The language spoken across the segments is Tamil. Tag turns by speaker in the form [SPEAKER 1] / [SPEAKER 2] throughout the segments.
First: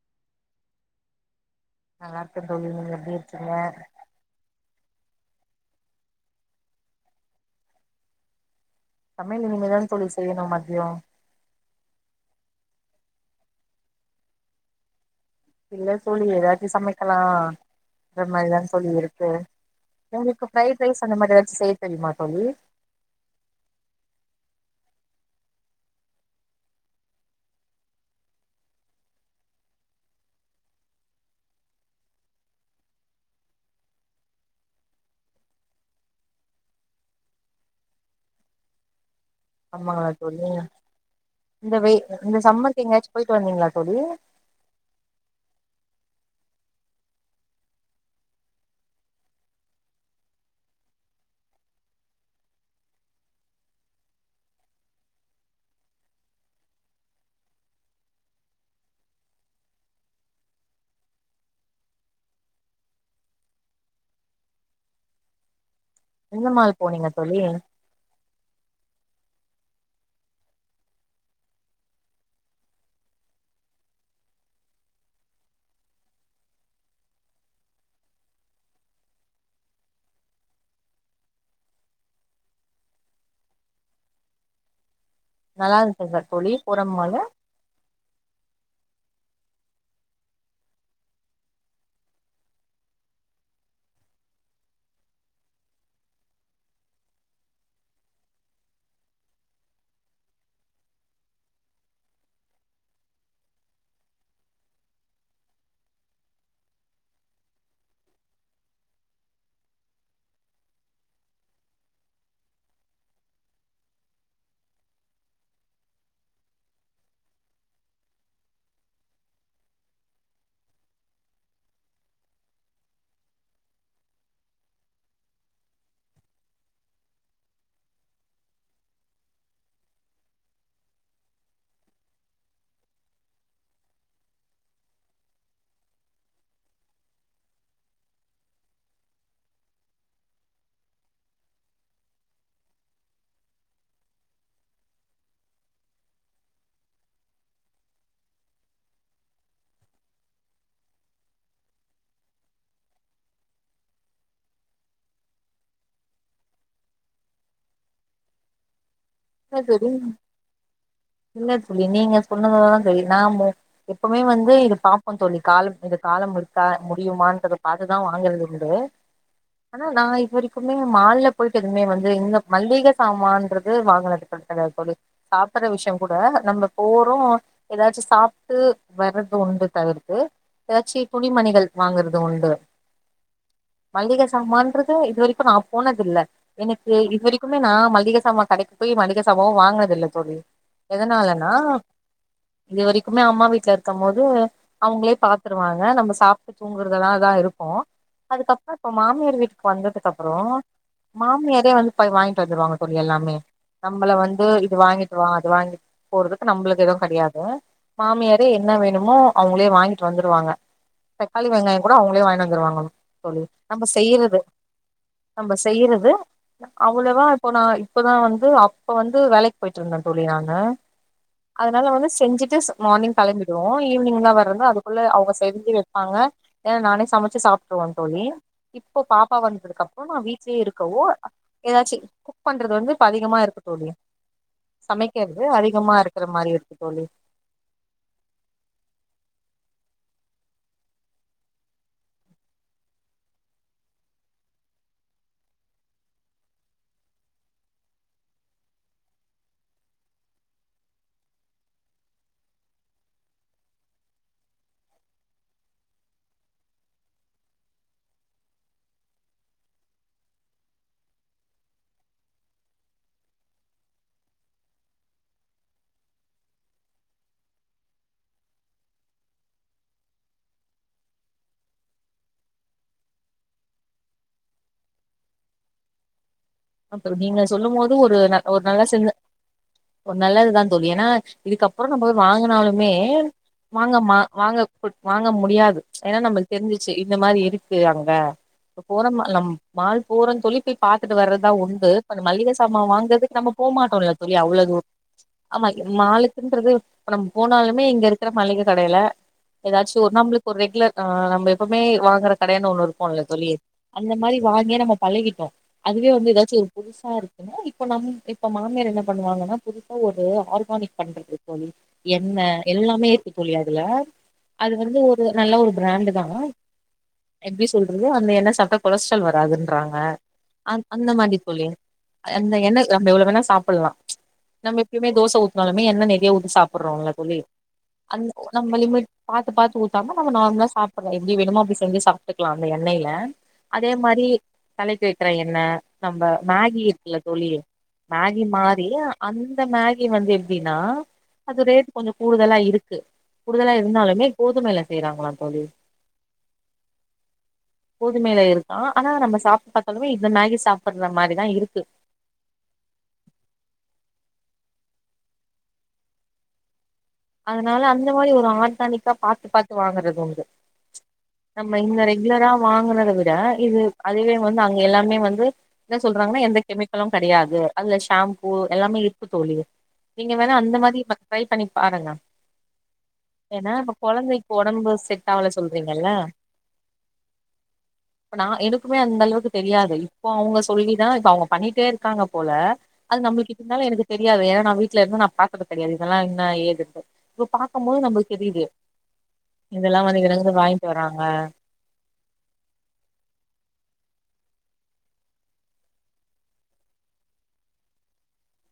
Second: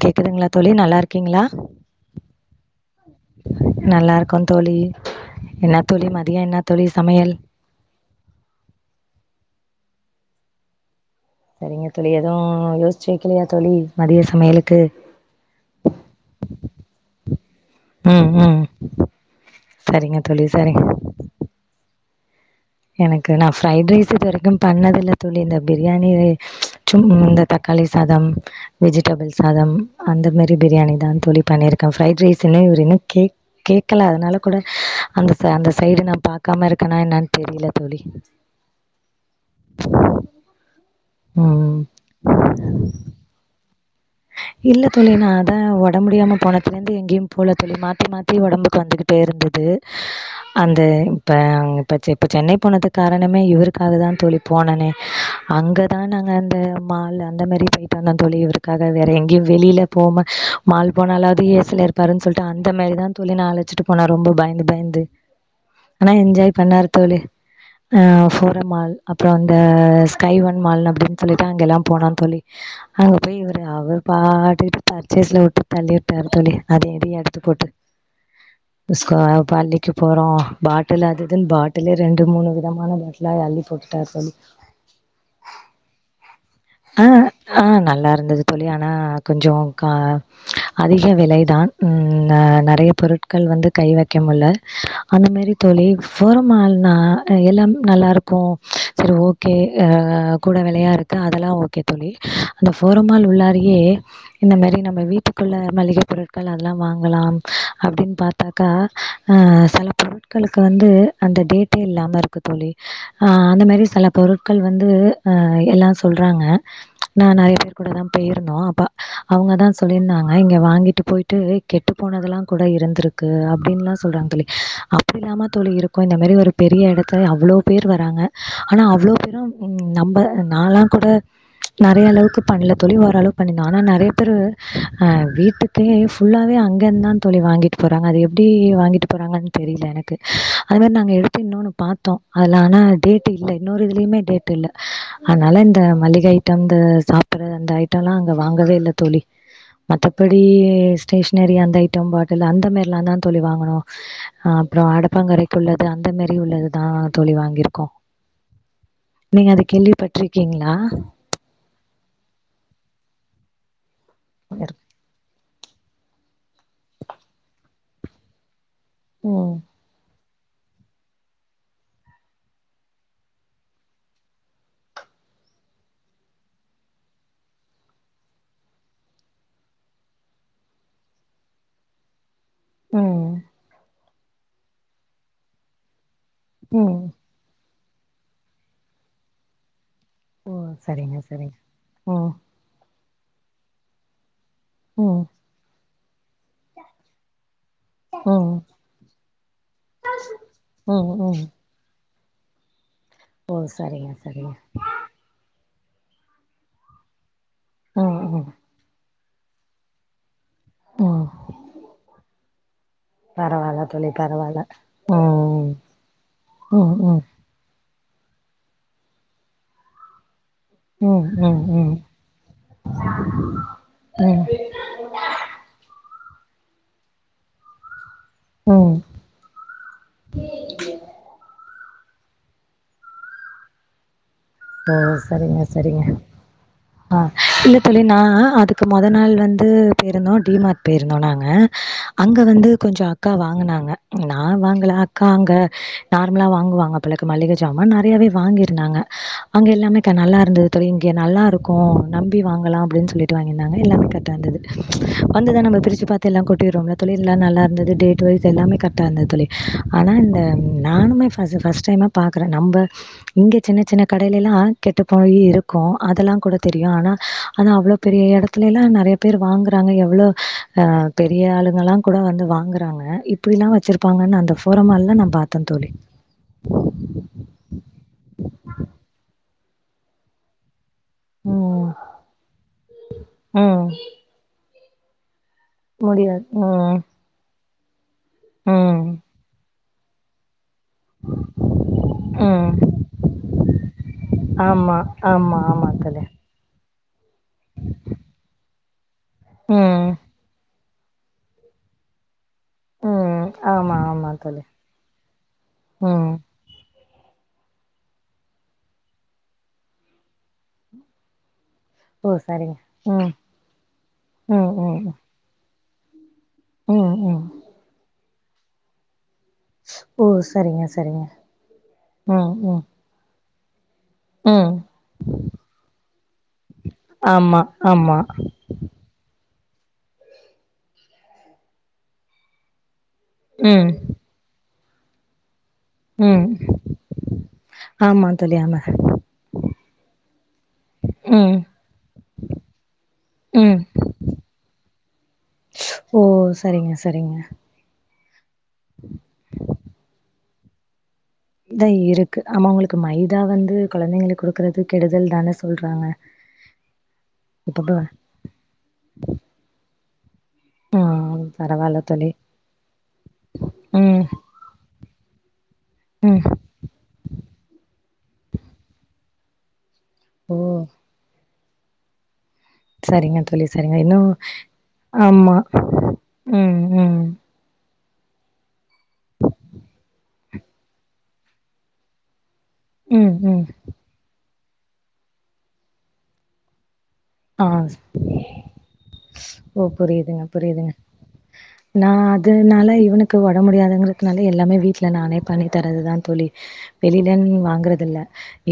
[SPEAKER 1] கேக்குதுங்களா தோழி நல்லா இருக்கீங்களா
[SPEAKER 2] நல்லா இருக்கே தோழி நீங்க எப்டி இருக்கீங்க
[SPEAKER 1] நல்லா இருக்கோ தோழி என்ன தோழி மதியம் என்ன தோழி சமையல்
[SPEAKER 2] சமையல் இனிமேதா தோழி செய்யணு மதியோ
[SPEAKER 1] சரிங்க தோழி எதுவும் யோசிச்சு வைக்கலையா தோழி மதிய சமையலுக்கு
[SPEAKER 2] இல்ல சொல்லி ஏதாச்சும் சமைக்கலாம் அ
[SPEAKER 1] ம் ம்
[SPEAKER 2] மாதிரிதான் சொல்லி இருக்கு
[SPEAKER 1] சரிங்க தோழி
[SPEAKER 2] எங்களுக்கு
[SPEAKER 1] சரிங்க
[SPEAKER 2] பரைட் ரைஸ் அந்த மாதிரி ஏதாச்சும் செய்ய தெரியுமாட்டே அ
[SPEAKER 1] எனக்கு நான் ஃப்ரைட் ரைஸ் இது வரைக்கும் பண்ணது இல்ல தோழி இந்த பிரியாணி இந்த தக்காளி சாதம் வெஜிடபிள் சாதம் அந்த மாதிரி பிரியாணி தான் தோழி பண்ணிருக்கேன் ஃப்ரைட் ரைஸ்ன்னு இன்னும் கேக் கேடக்கல அதனால கூட அந்த அந்த சைடு நான் பாக்காம இருக்கேனான
[SPEAKER 2] ஆமாங்களா தோழி இந்த
[SPEAKER 1] ம்
[SPEAKER 2] வெய் இந்த சம்மருக்கு எங்கயாச்சு போயிட்டு வந்தீங்களா தோழி
[SPEAKER 1] இல்ல தோழி நான் அதான் உடம்பு முடியாம போனத்தல இருந்து எங்கேயும் போல தோழி மாத்தி மாத்தி உடம்புக்கு வந்துகிட்டே இருந்தது அந்த இப்ப இப்ப இப்ப சென்னை போனதுக்கு காரணமே இவருக்காக தான் தோழி போனனே அங்கதான் நாங்க அந்த மால் அந்த மாதிரி போயிட்டு வந்தோ தோழி இவருக்கு க்க வேற எங்கேயும் வெளியில போகாம போனாலாவது இருப்பாருன்னு சொல்லிட்டு அந்த மாதிரிதான் தோழி ந அழைச்சிட்டு போனா ரொம்ப பயந்து பயந்து ஆனா
[SPEAKER 2] எந்த
[SPEAKER 1] என்ஜாய்
[SPEAKER 2] மால்
[SPEAKER 1] பண்ணாரு
[SPEAKER 2] போனீங்க
[SPEAKER 1] தோழி ஆஹ் ஃபோரமால் அப்புறம் இந்த ஸ்கை ஒன் மால் அப்படின்னு சொல்லிட்டு அங்க எல்லாம் போன தோழி அங்க போய் இரு அவர் பாட்டுட்டு பர்ச்சேஸ்ல விட்டு தள்ளிட்டரு தோழி அத எடி எடுத்து போட்டு்க இப்ப அள்ளிக்கு போறோம் பாட்டில் அதுதுன்னு பாட்டிலே ரெண்டு மூணு விதமான பாட்டிலா அள்ளி போட்டுட்டார் தோழி
[SPEAKER 2] நல்லா இருந்துச்சா தோழி பூரம் மாலு
[SPEAKER 1] அஹ் ஆஹ் நல்லா இருந்தது தோழி ஆனா கொஞ்சம் கா அதிக விலைதான் நிறைய பொருட்கள் வந்து கை வக்க முடீல அந்தமாதிரிதா தோழி போறமாள்னா எல்லாம் நல்லாருக்கும் சரி ஓகே கூட விலையா இருக்கு ஓகே த அந்த போரமால் உள்ளாரியே இந்த மாதிரி நம்ம வீட்டுக்குள்ள மளிகை பொருட்கள் அதெல்லாம் வாங்கலாம் அப்படின்னு பார்த்தாக்காஹ சில பொருட்களுக்கு வந்து அந்த டேட்ட இல்லாம இருக்கு தோழி அந்த மாதிரி சில பொருட்கள் வந்து எல்லாம் போயிருந்தோ. அப்ப அவங்க தா சொல்லியிருந்தாங்க இங்க வாங்கிட்டு போயிட்டு கெட்டு போனதெல்லா கூட இருந்திருக்கு அப்டின்னுலா சொல்றாங்க தோழி. அப்டி இல்லாம தோழி இருக்கு இந்த மாரி ஒரு பெரிய எடத்த அவ்ளோ பேர் வராங்க ஆனால் அவ்வளோ பேரும் நம்ம நான்லாம் கூட நிறைய அளவுக்கு பண்ணல தோழி ஓர அளவு பண்ணிருந்தோம் ஆனா நிறைய பேர் வீட்டுக்கே ஃபுல்லாவே அங்க இருந்தான் வாங்கிட்டு போறாங்க அது எப்படி வாங்கிட்டு போறாங்கன்னு தெரியல எனக்கு அது மாதிரி நா எடுத்து இன்ன பாத்தோம் ஆனா இன்னொரு இதுலயுமேனால இந்த மளிகை ஐட்டம் இந்த சாப்பிடுறது அந்த ஐட்டம் எல்லாம் அங்க வாங்கவே இல்லை தோழி மத்தபடி ஸ்டேஷனரி அந்த ஐட்டம் பாட்டில் அந்த மாதிரி எல்லாம் தான் தோழி வாங்கணும் அஹ் அப்புறம் அடப்பாங்கரைக்கு உள்ளது அந்த மாதாரி உள்ளதுதான் தோழி வாங்கியிருக்கோம் நீங்க அதை கேள்வி பற்றி
[SPEAKER 2] இல்லலை தோழி நீங்க சொன்னததான் தெரிய நாமும் எப்பவுமே வந்து
[SPEAKER 1] இரு
[SPEAKER 2] இது பாப்போம் தோழி காலம் இந்த காலம் முத்தா முடியுமாறது பார்த்துதான் வாங்கறது உண்டு
[SPEAKER 1] ம்
[SPEAKER 2] ஆனா நான் இப்பவரை எவுமே மஹால் ல போயிட்டு எதுவுமே வந்து இந்த மல்லிகை சாமான்து வாங்கினதுக்கு சொல்லி சாப்பிட்ற விஷயம் கூட நம்ம போறோம் ஏதாச்சும் சாப்பிட்டு வர்றது உண்டு தவிர்த்து ஏதாச்சு துணிமணிகள் வாங்கறது உண்டு
[SPEAKER 1] உஹம்
[SPEAKER 2] மல்லிகை சமான்றது இது வரைக்கும் நான் போனது இல்லை எனக்கு
[SPEAKER 1] ம்
[SPEAKER 2] இதுவரைக்குமே நான் மளிகை சாமம் கடைக்கு போய் மளிகை சாமான் வாங்கினதில்ல்லை த்தடி
[SPEAKER 1] ஓ சரிங்க
[SPEAKER 2] எதனாலனா
[SPEAKER 1] சரிங்க ம்
[SPEAKER 2] இது வரைக் எப்போமே அம்மா வீட்ல இருக்கும் போது அவங்களே
[SPEAKER 1] ம்
[SPEAKER 2] பாத்துருவாங்க நம்ம அப் தூங்குறதெல்லாம் தான் இருக்கும்
[SPEAKER 1] ம்
[SPEAKER 2] அதுக்கப்புறம் இப்ப மாமியார் வீட்டுக்கு வந்ததுக்கு அப்புறம்
[SPEAKER 1] ம் ம்
[SPEAKER 2] மாமியாரே வந்து போய் வாங்கிட்டு வந்துடுவாங்க போ எல்லாமே
[SPEAKER 1] ஓ சரிங்க
[SPEAKER 2] நம்மளை வந்து
[SPEAKER 1] சரிங்க
[SPEAKER 2] இது வாங்கிட்டு வா அது வாங்கிட்டு போறதுக்கு நம்மளுக்கு எதுவும் கிடையாது
[SPEAKER 1] ம்
[SPEAKER 2] மாமியாரே
[SPEAKER 1] ம்
[SPEAKER 2] என்ன வேணுமோ அவங்களே வாங்கிட்டு வந்துடுவாங்க
[SPEAKER 1] ம்
[SPEAKER 2] தக்காளி வெங்காயம் கூட அவங்களே வாங்கினு வந்துருவாங்க ஆ சொல்லி
[SPEAKER 1] பரவால்ல
[SPEAKER 2] நம்ம
[SPEAKER 1] தோழி
[SPEAKER 2] செய்யறது
[SPEAKER 1] பரவால்ல
[SPEAKER 2] நம்ம
[SPEAKER 1] ம்
[SPEAKER 2] செய்யறது
[SPEAKER 1] ம் ம்
[SPEAKER 2] அவ்வளவா இப்போ நான் இப்பதான் வந்து அப்ப வந்து வேலைக்கு போயிட்டு இருந்தேன் தோழி நானு
[SPEAKER 1] ம் ம்
[SPEAKER 2] அதனால
[SPEAKER 1] ம்
[SPEAKER 2] வந்து செஞ்சுட்டு மார்னிங் கிளம்பிடுவோம் ஈவ்னிங்லாம்
[SPEAKER 1] ம்
[SPEAKER 2] வரது அதுக்குள்ள அவங்க செஞ்சு வைப்பாங்க ஏன்னா நானே சமைச்சு சாப்பிட்டுவோன்
[SPEAKER 1] ம்
[SPEAKER 2] இப்போ பாப்பா வந்ததுக்கு அப்புறம் நான் வீட்லயே இருக்கவோ ஏதாச்சும் குக் பண்றது வந்து இப்ப அதிகமா இருக்க போது
[SPEAKER 1] ஆஹ [unintelligible] சரிங்க சரிங்க
[SPEAKER 2] மாரி இருக்கு தோழி
[SPEAKER 1] ஹ இல்ல தோழி நான் அதுக்கு முதல் நாள் வந்து பேருந்தோம் [inaudible] டிமார்ட் பேயிருந்தோம் நாங்க அங்க வந்து கொஞ்சம் அக்கா வாங்குனாங்க நான் வாங்கல அக்கா அங்க நார்மலா வாங்குவாங்க போல இருக்கு மல்லிகை ஜாமன் நிறையாவே வாங்கிருந்தாங்க அங்கே எல்லாமே கா நல்லா இருந்தது தோழி இங்கே நல்லாயிருக்கும் நம்பி வாங்கலாம் அப்படின்னு சொல்லிட்டு வாங்கியிருந்தாங்க எல்லாமே கரெக்டாக இருந்தது வந்துதான் நம்ம பிரித்து பார்த்து எல்லாம் கொட்டிடுறோம்ல தோழி எல்லாம் நல்லா இருந்தது டேட் வாய்ஸ் எல்லாமே கரெக்டாக இருந்தது தோழி ஆனால் இந்த நானுமே ஃபர்ஸ்ட்டைமாக பார்க்குறே நம்ம இங்கே சின்ன சின்ன கடையில எல்லாம் கெட்டு போயி இருக்கும் அதெல்லாம் கூட தெரியும் ஆனா அதான் அவ்வளவு பெரிய இடத்துல எல்லாம் நிறைய பேர் வாங்குறாங்க எவ்வளவு ஆஹ் பெரிய ஆளுங்க எல்லாம் கூட வந்து வாங்குறாங்க இப்படி எல்லாம் வச்சிருப்பாங்கன்னு அந்த போராமஹால் எல்லாம் நான் பார்த்தோம் தோழி
[SPEAKER 2] அப்ப நீங்க சொல்லும் போது ஒரு ஒரு நல்ல ச ஒரு நல்ல இதுதான் சொல்லி ஏன்னா
[SPEAKER 1] ம்
[SPEAKER 2] இதுக்கப்புறம் நம்ம வாங்கினாலுமே
[SPEAKER 1] ம்
[SPEAKER 2] வாங்க வாங்க வாங்க முும் முடியாது ஏன்னா
[SPEAKER 1] முடியாது
[SPEAKER 2] நம் தெரிஞ்சிச்சு
[SPEAKER 1] ம்
[SPEAKER 2] இந்த மாதிரி இருக்கு அங்க
[SPEAKER 1] ம்
[SPEAKER 2] போறேமலாம் மால் பூரம் சொழி பாத்துட்டு வறது உண்டு மல்லிகை
[SPEAKER 1] ம்
[SPEAKER 2] சாாமான் வாங்கறக்கு நம்ம போக மாட்டோம்லா தோலி அவ்வளவு தூர
[SPEAKER 1] ஆமாம் ஆமாம்
[SPEAKER 2] மான்
[SPEAKER 1] ஆமாம் தோழி
[SPEAKER 2] மலுகுன்றது இப்ப நம்ம போனாலுமே இங்க இருக்கிற மளிகை கடையில ஏதாச்சும்
[SPEAKER 1] ம்
[SPEAKER 2] ஒரு நம்மளுக்கு ஒரு ரெகுலர் ஆஹ் நம்ம எப்பவுமே வாங்கற கடையான ஒண்ணு இருக்கும்ல்ல
[SPEAKER 1] ம்
[SPEAKER 2] தோலி
[SPEAKER 1] ஆமாம்
[SPEAKER 2] அந்த மாதிரி
[SPEAKER 1] ஆமாம் தோழி
[SPEAKER 2] வாங்கிய நம்ம பழகிட்டோம் அதுவே வந்து
[SPEAKER 1] ம்
[SPEAKER 2] ஒரு புதுசா இருக்குன்னா இப்ப நம் இப்ப மாமியார் என்ன பண்ணுவாங்கன்னா புதுசா ஒரு ஆர்கானிக் பண்றது தழி
[SPEAKER 1] ஓ
[SPEAKER 2] என்ன
[SPEAKER 1] சரிங்க
[SPEAKER 2] எல்லாமே
[SPEAKER 1] ம்
[SPEAKER 2] இருக்கு தோழி அதுல
[SPEAKER 1] ம்
[SPEAKER 2] அது வந்து
[SPEAKER 1] ம்
[SPEAKER 2] ஒரு நல்ல ஒரு பிராண்ட் தா
[SPEAKER 1] ம் ம்
[SPEAKER 2] எப்படி சொல்றது அந்த என்ன அப்ப கொலஸ்ட்டால் வ துன்றாங்க
[SPEAKER 1] ஓ
[SPEAKER 2] அ
[SPEAKER 1] சரிங்க
[SPEAKER 2] அந்த
[SPEAKER 1] சரிங்க
[SPEAKER 2] மாதி தோலி
[SPEAKER 1] ம்
[SPEAKER 2] அந்த என்
[SPEAKER 1] ம்
[SPEAKER 2] எனக்கு நம்ம எவ்வளோ வேணா சாப்ப சொல்ல
[SPEAKER 1] ம்
[SPEAKER 2] நம்ம எப்பயுமே தோசை ஊற்றனாலுமே என்ன நிறைய ஊ சாப்பிடுறோம்ல்ல தோலி
[SPEAKER 1] ஆமா
[SPEAKER 2] அ
[SPEAKER 1] ஆமா
[SPEAKER 2] நம்ம லிமிட் பாத்து பாத்து தூத்தாம நார்மலா சாப்பிடறல எப்படி வேணுமோ அப்படி செஞ்சி சாப்பிட்டுக்கலாம் அந்த எண்ணெயில
[SPEAKER 1] ம்
[SPEAKER 2] அதே மாரி தலைக்கு வைக்கிற என்ன நம்ம
[SPEAKER 1] ம்
[SPEAKER 2] மேகி இருக்குல தோலி
[SPEAKER 1] ஆமா
[SPEAKER 2] மேகி
[SPEAKER 1] தோழி ஆமா
[SPEAKER 2] மாறி அந்த மேகி வந்து எப்படின்னா
[SPEAKER 1] ம்
[SPEAKER 2] அது ரேட் கொஞ்சம் கூடுதலா இருக்கு கூடுதலா
[SPEAKER 1] ம்
[SPEAKER 2] இருந்தாலுமே கோதுமைையில செய்யறாங்களாம் தோலி
[SPEAKER 1] ஓ சரிங்க சரிங்க
[SPEAKER 2] புதுமையில இருக்கு ஆனா நம்ம சாப்பிட்டு பார்த்தாலே இந்த மேகி சாப்புட்ற மாரிதா இருக்கு
[SPEAKER 1] இதான் இருக்கு ஆமா உங்களுக்கு மைதா வந்து குழந்தைங்களுக்கு கொடுக்க இருக்கிறது கெடுதல் தானே சொல்றாங்க
[SPEAKER 2] அதனால
[SPEAKER 1] இப்பப்ப
[SPEAKER 2] அந்த மாதிரி ஒரு ஆர்கானிக்கா பாாரத்துு பாாரத்துு வாங்கறது உந்து
[SPEAKER 1] ம்
[SPEAKER 2] நம்ம இந்த
[SPEAKER 1] பரவால்ல தோழி
[SPEAKER 2] ரெகுலரா வாங்கினதை விட இது
[SPEAKER 1] ம்
[SPEAKER 2] அதுவே வந்து அங்க எல்லாமே வந்து என்ன சொல்றாங்கன்னா
[SPEAKER 1] ம்
[SPEAKER 2] எந்த கெமிக்கலும் கிடையாதுல ஹாம்பூ எல்லாமே இருக்கு தோளி நீங்க வேணா
[SPEAKER 1] ஓ
[SPEAKER 2] அந்த மாதிரி [unintelligible] பாருங்க
[SPEAKER 1] சரிங்க தோழி
[SPEAKER 2] இப்ப
[SPEAKER 1] சரிங்க இன்னு
[SPEAKER 2] கொழந்தைக்கு ஒடம்பு செட் ஆவல
[SPEAKER 1] ஆமா
[SPEAKER 2] சொல்றீங்கல்ல
[SPEAKER 1] உம் உம்
[SPEAKER 2] இப்ப நா எனக்குமே அந்த அளவுக்கு தெரியாது இப்போ அவங்க சொல்லிதா இப்ப அவங்க பண்ணிட்டே இருக்காங்க போல அது
[SPEAKER 1] ம்
[SPEAKER 2] நம்மளுக்கு
[SPEAKER 1] ம்
[SPEAKER 2] இதுமேல எனக்கு தெரியாது எனா நா விட்ல இருந்து நா பாத்தது கடையாது இதெல்லா நா எதுக்கு
[SPEAKER 1] ஆஹ் ஓ
[SPEAKER 2] இதெல்லா வந்து
[SPEAKER 1] புரியிதுங்க
[SPEAKER 2] இதுலருந்து வாங்கிட்டு
[SPEAKER 1] புரியிதுங்க
[SPEAKER 2] வராங்க
[SPEAKER 1] நா அதனால இவனுக்கு ஒடம்பு முடியாதங்கற னால எல்லாமே வீட்டுல நானே பண்ணி தரதுதா தோலி வெளியில வாங்குறது இல்ல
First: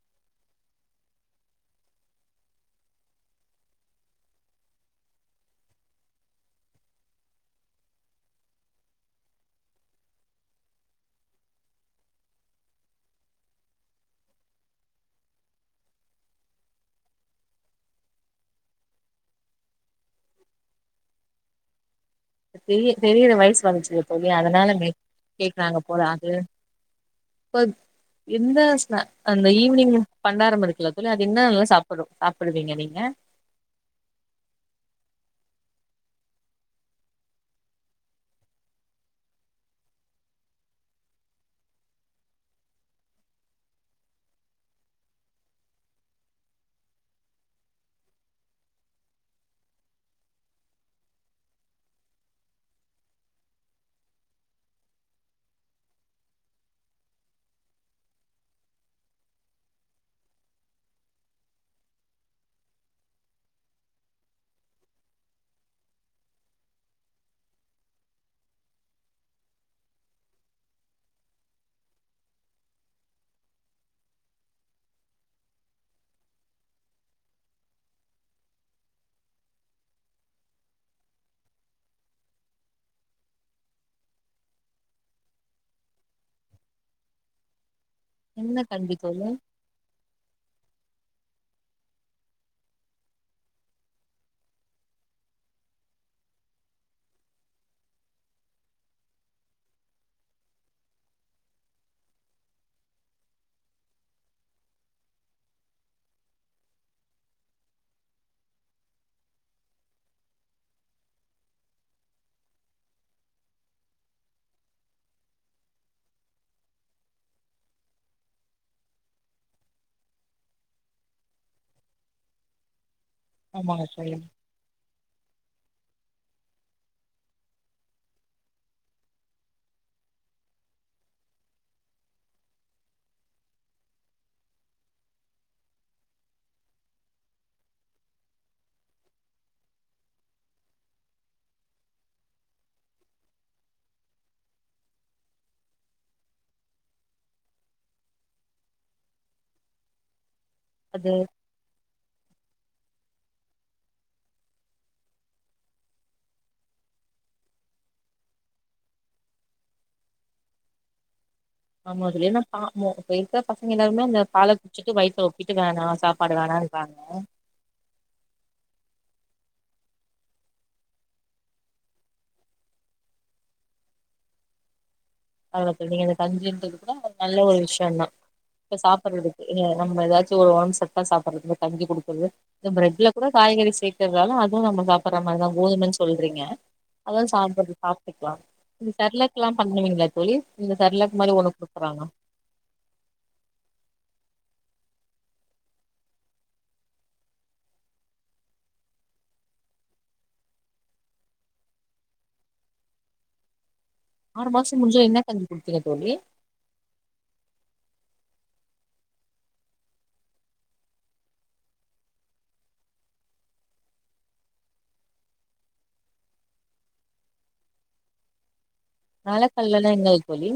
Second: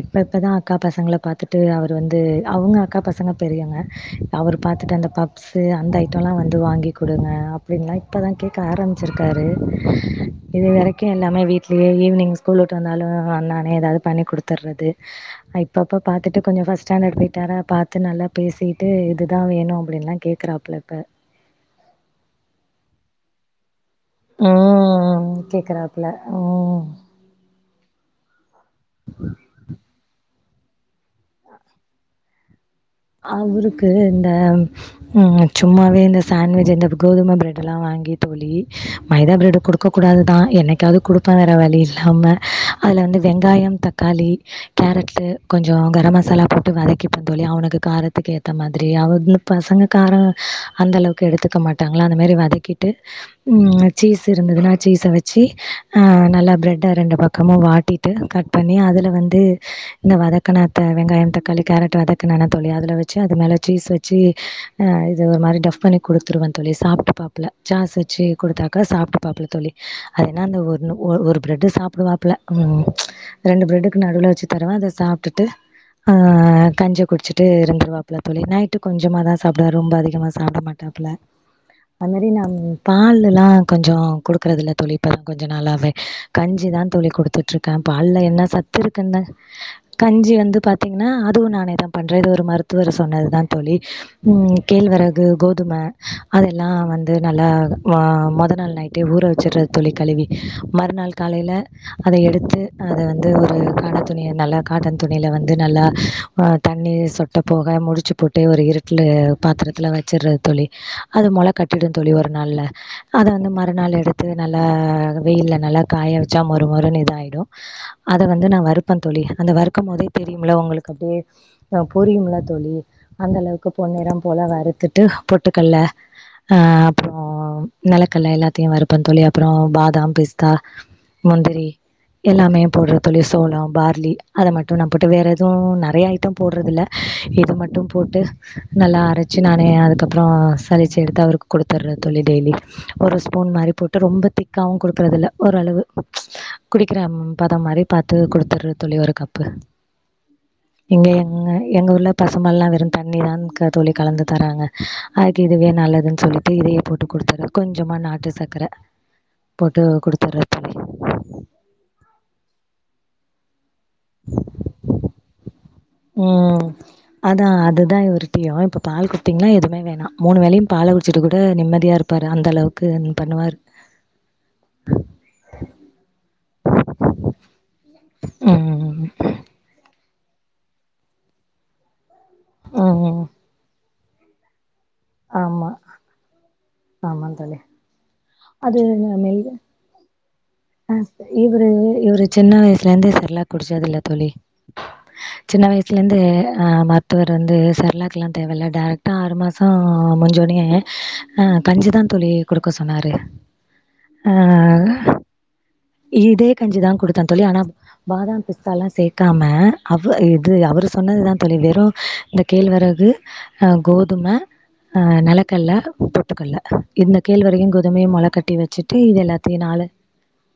[SPEAKER 1] இப்ப இப்பதா அக்கா பசங்கள பாத்திட்டு அவர் வந்து அவுங்க அக்கா பச பசங்க பெரியோங்க அவரு பாத்திட்டு அந்த பப்ஸ்சு அந்த ஐடோலா வந்து வாங்கி கொடுங்க அப்டின்லா இப்பதா கேக்க ஆரம்பிச்சிருக்காரு இது வரைக்கு எல்லாமே விட்லே ஈவி்னிங் ஸ்கூல் வந்தாலு அன்னனே ஏதாவது பண்ணி குடுத்துறது இப்பப்ப பாத்துட்டு கொஞ்சோ ஃபர்ஸ்ட் ஸ்டாண்டர்ட் போயிட்டானா பாத்து நல்லா பேசிட்டு இதுதா வேணோ அப்டின்னுல்லா கேக்குறாப்புல இப்ப
[SPEAKER 2] தெரிய தெரியிர வயசு வச்சி ரிய அதனால
[SPEAKER 1] ம்
[SPEAKER 2] கேக்குறாங்க போல
[SPEAKER 1] கேக்குறாப்புல
[SPEAKER 2] அது
[SPEAKER 1] ம்
[SPEAKER 2] இப்ப இந்த ஸ்னக் அந்த ஈவி்னிங் பண்டாரம் இருக்குல தோழி அது இன்னோ சாப்பிடு சாப்டுவிங்க நீங்க
[SPEAKER 1] அவுருக்கு இந்த ம் சும்மாவே இந்த சண்விஜ் இந்த கோதுமை பிரெட்டலா வாங்கி தோழி மைதா ப்ரெட் குடுக்க கூடாது தா என்னைக்காவது குடுப்ப வேறு வழி இல்லாமல் அதல வந்து வெங்காயம் தக்காளி கேரட் கொஞ்சோ கரம் மசாலா போட்டு வதக்கிப்போ தோழி அவனுக்கு காரத்துக்கு ஏத்த மாதிரி அவதுந்து பசங்க காரொ அந்த அளவுக்கு எடுத்துக்க மாட்டாங்களா அந்த மேரி வதக்கிட்டு உம் சீஸ் இருந்ததுன்னா சீஸை வச்சி நல்லா பிரட்ட ரெண்டு பக்கமு வாட்டிட்டு கட் பண்ணி அதல வந்து இந்த வதக்கனத வெங்காயம் தக்காளி கேரட் வதக்க நத்த அதல வச்சி அது மேல சீஸ் வச்சி ஹ இது ஒரு மாதி டப் பண்ணி குடுத்துருவ சாப்ற்றுபாபுல ச்சாஸ் வச்சி குடுத்தாக்கா சாப்றுப்பாப்புல தோழி அதன ஒரு பிரட் சாப்ற்றுப்பால ஹ ஹஃரெண்டு பிரெட்டுக்கு நடுவில் வச்சு தன் அதை சாிட்டுஞ்ச குடிச்ச தந்து இருந்துருவப்புல நைட்டு கொஞ்சமா தா சாப்டுவாரு ரொம்ப அதிகமா சாப்பிட மாட்டாப்புல அது மாரி நா பால்லா கொஞ்சோ கொடுக்கறது இல்ல தோழி இப்பதா கொஞ்சோ நாளாவே கஞ்சிதா தோழி கொடுத் இந்த பால்ல என்ன சத்து
[SPEAKER 2] கஞ்சி
[SPEAKER 1] இருக்குன்ன
[SPEAKER 2] தோழி
[SPEAKER 1] கஞ்சி வந்து பா பாத்தீங்கன்னா அதுவு நானே தா பண்றது ஒரு மருத்துவர் சொன்னது தா தோழி ம் கேழ்வரகு கோதும அதெல்லா வந்து நல்லா மொத நாள் நைட்டே ஊற வச்சிடுறது தோழி கலுவி மறுநாள் காலையில அத எடுத்து அத வந்து ஒரு காட்டன் துணில நல்லா காட்டன் துணியில வந்து நல்லா தண்ணிர் சொட்ட போக முடிச்சு போட்டு ஒரு இருட்டில பாத்திரத்துல வச்சிடுறது தோழி அத மொல கட்டிடு தோழி ஒரு நாள்ல அத வந்து மறுநாள் எடுத்து நல்லா வெயில நல்லா காய வச்சா மொறு மொறுனு இதாயிடோ அத வந்து நா வறுப்ப தோழி அந்த வறுக்கும் போதே தெரியும்ல உங்களுக்கு அப்டியே ஆ புரியும் ல தோழி அந்த அளவுக்கு
[SPEAKER 2] ஆமாங்க
[SPEAKER 1] பொண்
[SPEAKER 2] தோழி
[SPEAKER 1] நிறம் போல வறுத்திட்டு போட்டு மூக்கல்ல அ அப்ரோ நலக்கல்ல எல்லாத்தையு வறுப்ப தோழி அப்புரோ பாதாம் பிஸ்தா முந்திரி எல்லாமே போடுற தோழி சோளம் பார்லி அத மட்டு நா போட்டு வேற எதுவு நறைய ஐட்டம் போடுறது இல்ல இது மட்டும் போட்டு நல்லா அரைச்சி நானே அதுக்கப்ரோ சளிச்சி எடுத்து அவருக்கு குடுத்துடுற தோழி டெய்லி ஒரு ஸ்பூன் மாரி போட்டு ரொம்ப திக்காவு குடுக்கறது இல்ல ஓரளவு குடிக்கிற பதம் மாரி பாத்து குடுத்துடுற தோழி ஒரு கப்பு இங்கே
[SPEAKER 2] அது
[SPEAKER 1] என் எங்க ஊர்ல பசும்பால்லா வெறு தண்ணிதா தோழி கலந்து தராங்க அதுக்கு இதுவே நல்லதுன்னு சொல்லிட்டு இதையே போட்டு குடுத்துறது கொஞ்சமா நாட்டு சக்கர போட்டு குடுத்துறது தோழி
[SPEAKER 2] ஆமா தோழி எல்லா பா போர் பெய்ட்டு பசங்க என்னா அந்த பால குடிச்சிட்டு வயதனொப்பிட்டு இது வேணா சாப்பாடு வேணான்றாங்க
[SPEAKER 1] குத்தியு இப்ப பால் குடுத்தீங்கன்னா எதுவுமே வேணா மூணு வேலையு பால குடிச்சிட்டு கூட நிம்மதியா இருப்பாரு அந்த அளவுக்கு பண்ணுவாரு
[SPEAKER 2] அவ்ளதா தோழி நீங்க இந்த கஞ்சின்டு கூட நல்ல ஒரு விஷயம் தா இப்ப
[SPEAKER 1] ம்.
[SPEAKER 2] சாப்பிடறதுக்கு நம்ம ஏதாச்சு ம் சத்தா சாப்பிறது கஞ்சி குடுக்குறது இந்த பிரெட்ல
[SPEAKER 1] ம்.
[SPEAKER 2] கூட காய்கறி சே இருந்தாலு அதுவும் நம்ம பா பண்ற மாதிரிதா
[SPEAKER 1] ஆமா.
[SPEAKER 2] கோதுமனு சொல்றீங்க அதா
[SPEAKER 1] ஆமா தோழி.
[SPEAKER 2] சாப்பறது சாப்ட்டுக்லாம் இந்த சர்லக்கெல்லா பண்ணுவீங்கள
[SPEAKER 1] ம் இவரு இவரு சின்ன வயசுல இருந்தே சர்லாக் குடிச்சது இல்ல தோழி சின்ன வயசுல இருந்து அ மருத்துவர் வந்து சர்லாக்கு லா தேவல்ல டேரெக்டா ஆறு மாச முடுஞ்சோனே அ கஞ்சிதா தோழி குடுக்க சொன்னாரு
[SPEAKER 2] ஆறு மாசம் முடிஞ்சா என்ன
[SPEAKER 1] ஆ.
[SPEAKER 2] கஞ்சி கொடு
[SPEAKER 1] இதே கஞ்சிதா குடுத்தேன் தோழி ஆனா பாதாம் பிஸ்தால்லா சேக்காம அவ் இது அவரு சொன்னதுதான் தோழி வெறும் இந்த கேழ்வரகு அ கோதும அ நெலக்கல்ல பொட்டுக்கல்ல இந்த கேழ்வரகையும் கோதுமையும் மொள கட்டி வச்சு
[SPEAKER 2] நெலக்கல்லனா என்னது தோழி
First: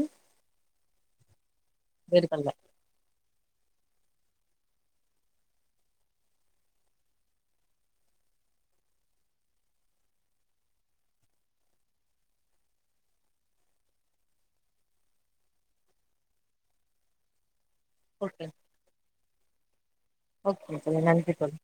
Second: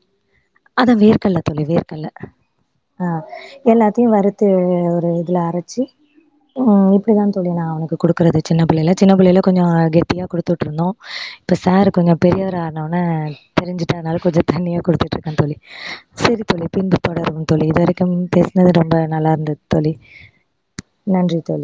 [SPEAKER 1] அது வேர்க்கல்ல தோழி வேர்க்கல்ல
[SPEAKER 2] வேர்கல்ல
[SPEAKER 1] ஆ எல்லாத்திய வறுத்து ஒரு இதில அரச்சு இப்டி தா தோழி நா அவனுக்கு குடுக்குறது சின்ன பிள்ளேல சின்ன பிள்ளேல கொஞ்சோ கெட்டியாக கொடுத்துட்ருந்தோ இப்போ சார் கொஞ்சோ பெரியவர் ஆனோன்ன தெரிஞ்சுட்டனால கொஞ்சோ தண்ணியா குடுத்துட்டு இருக்கே தோழி சரி தோழி பின்பு தொடருவோ தோழி இது வரைக்கும்
[SPEAKER 2] ஓகே
[SPEAKER 1] பேசுனது ரொம்ப நல்லாருந் அடுத்தோழி
[SPEAKER 2] ஓகே தோழி நன்றி தோழி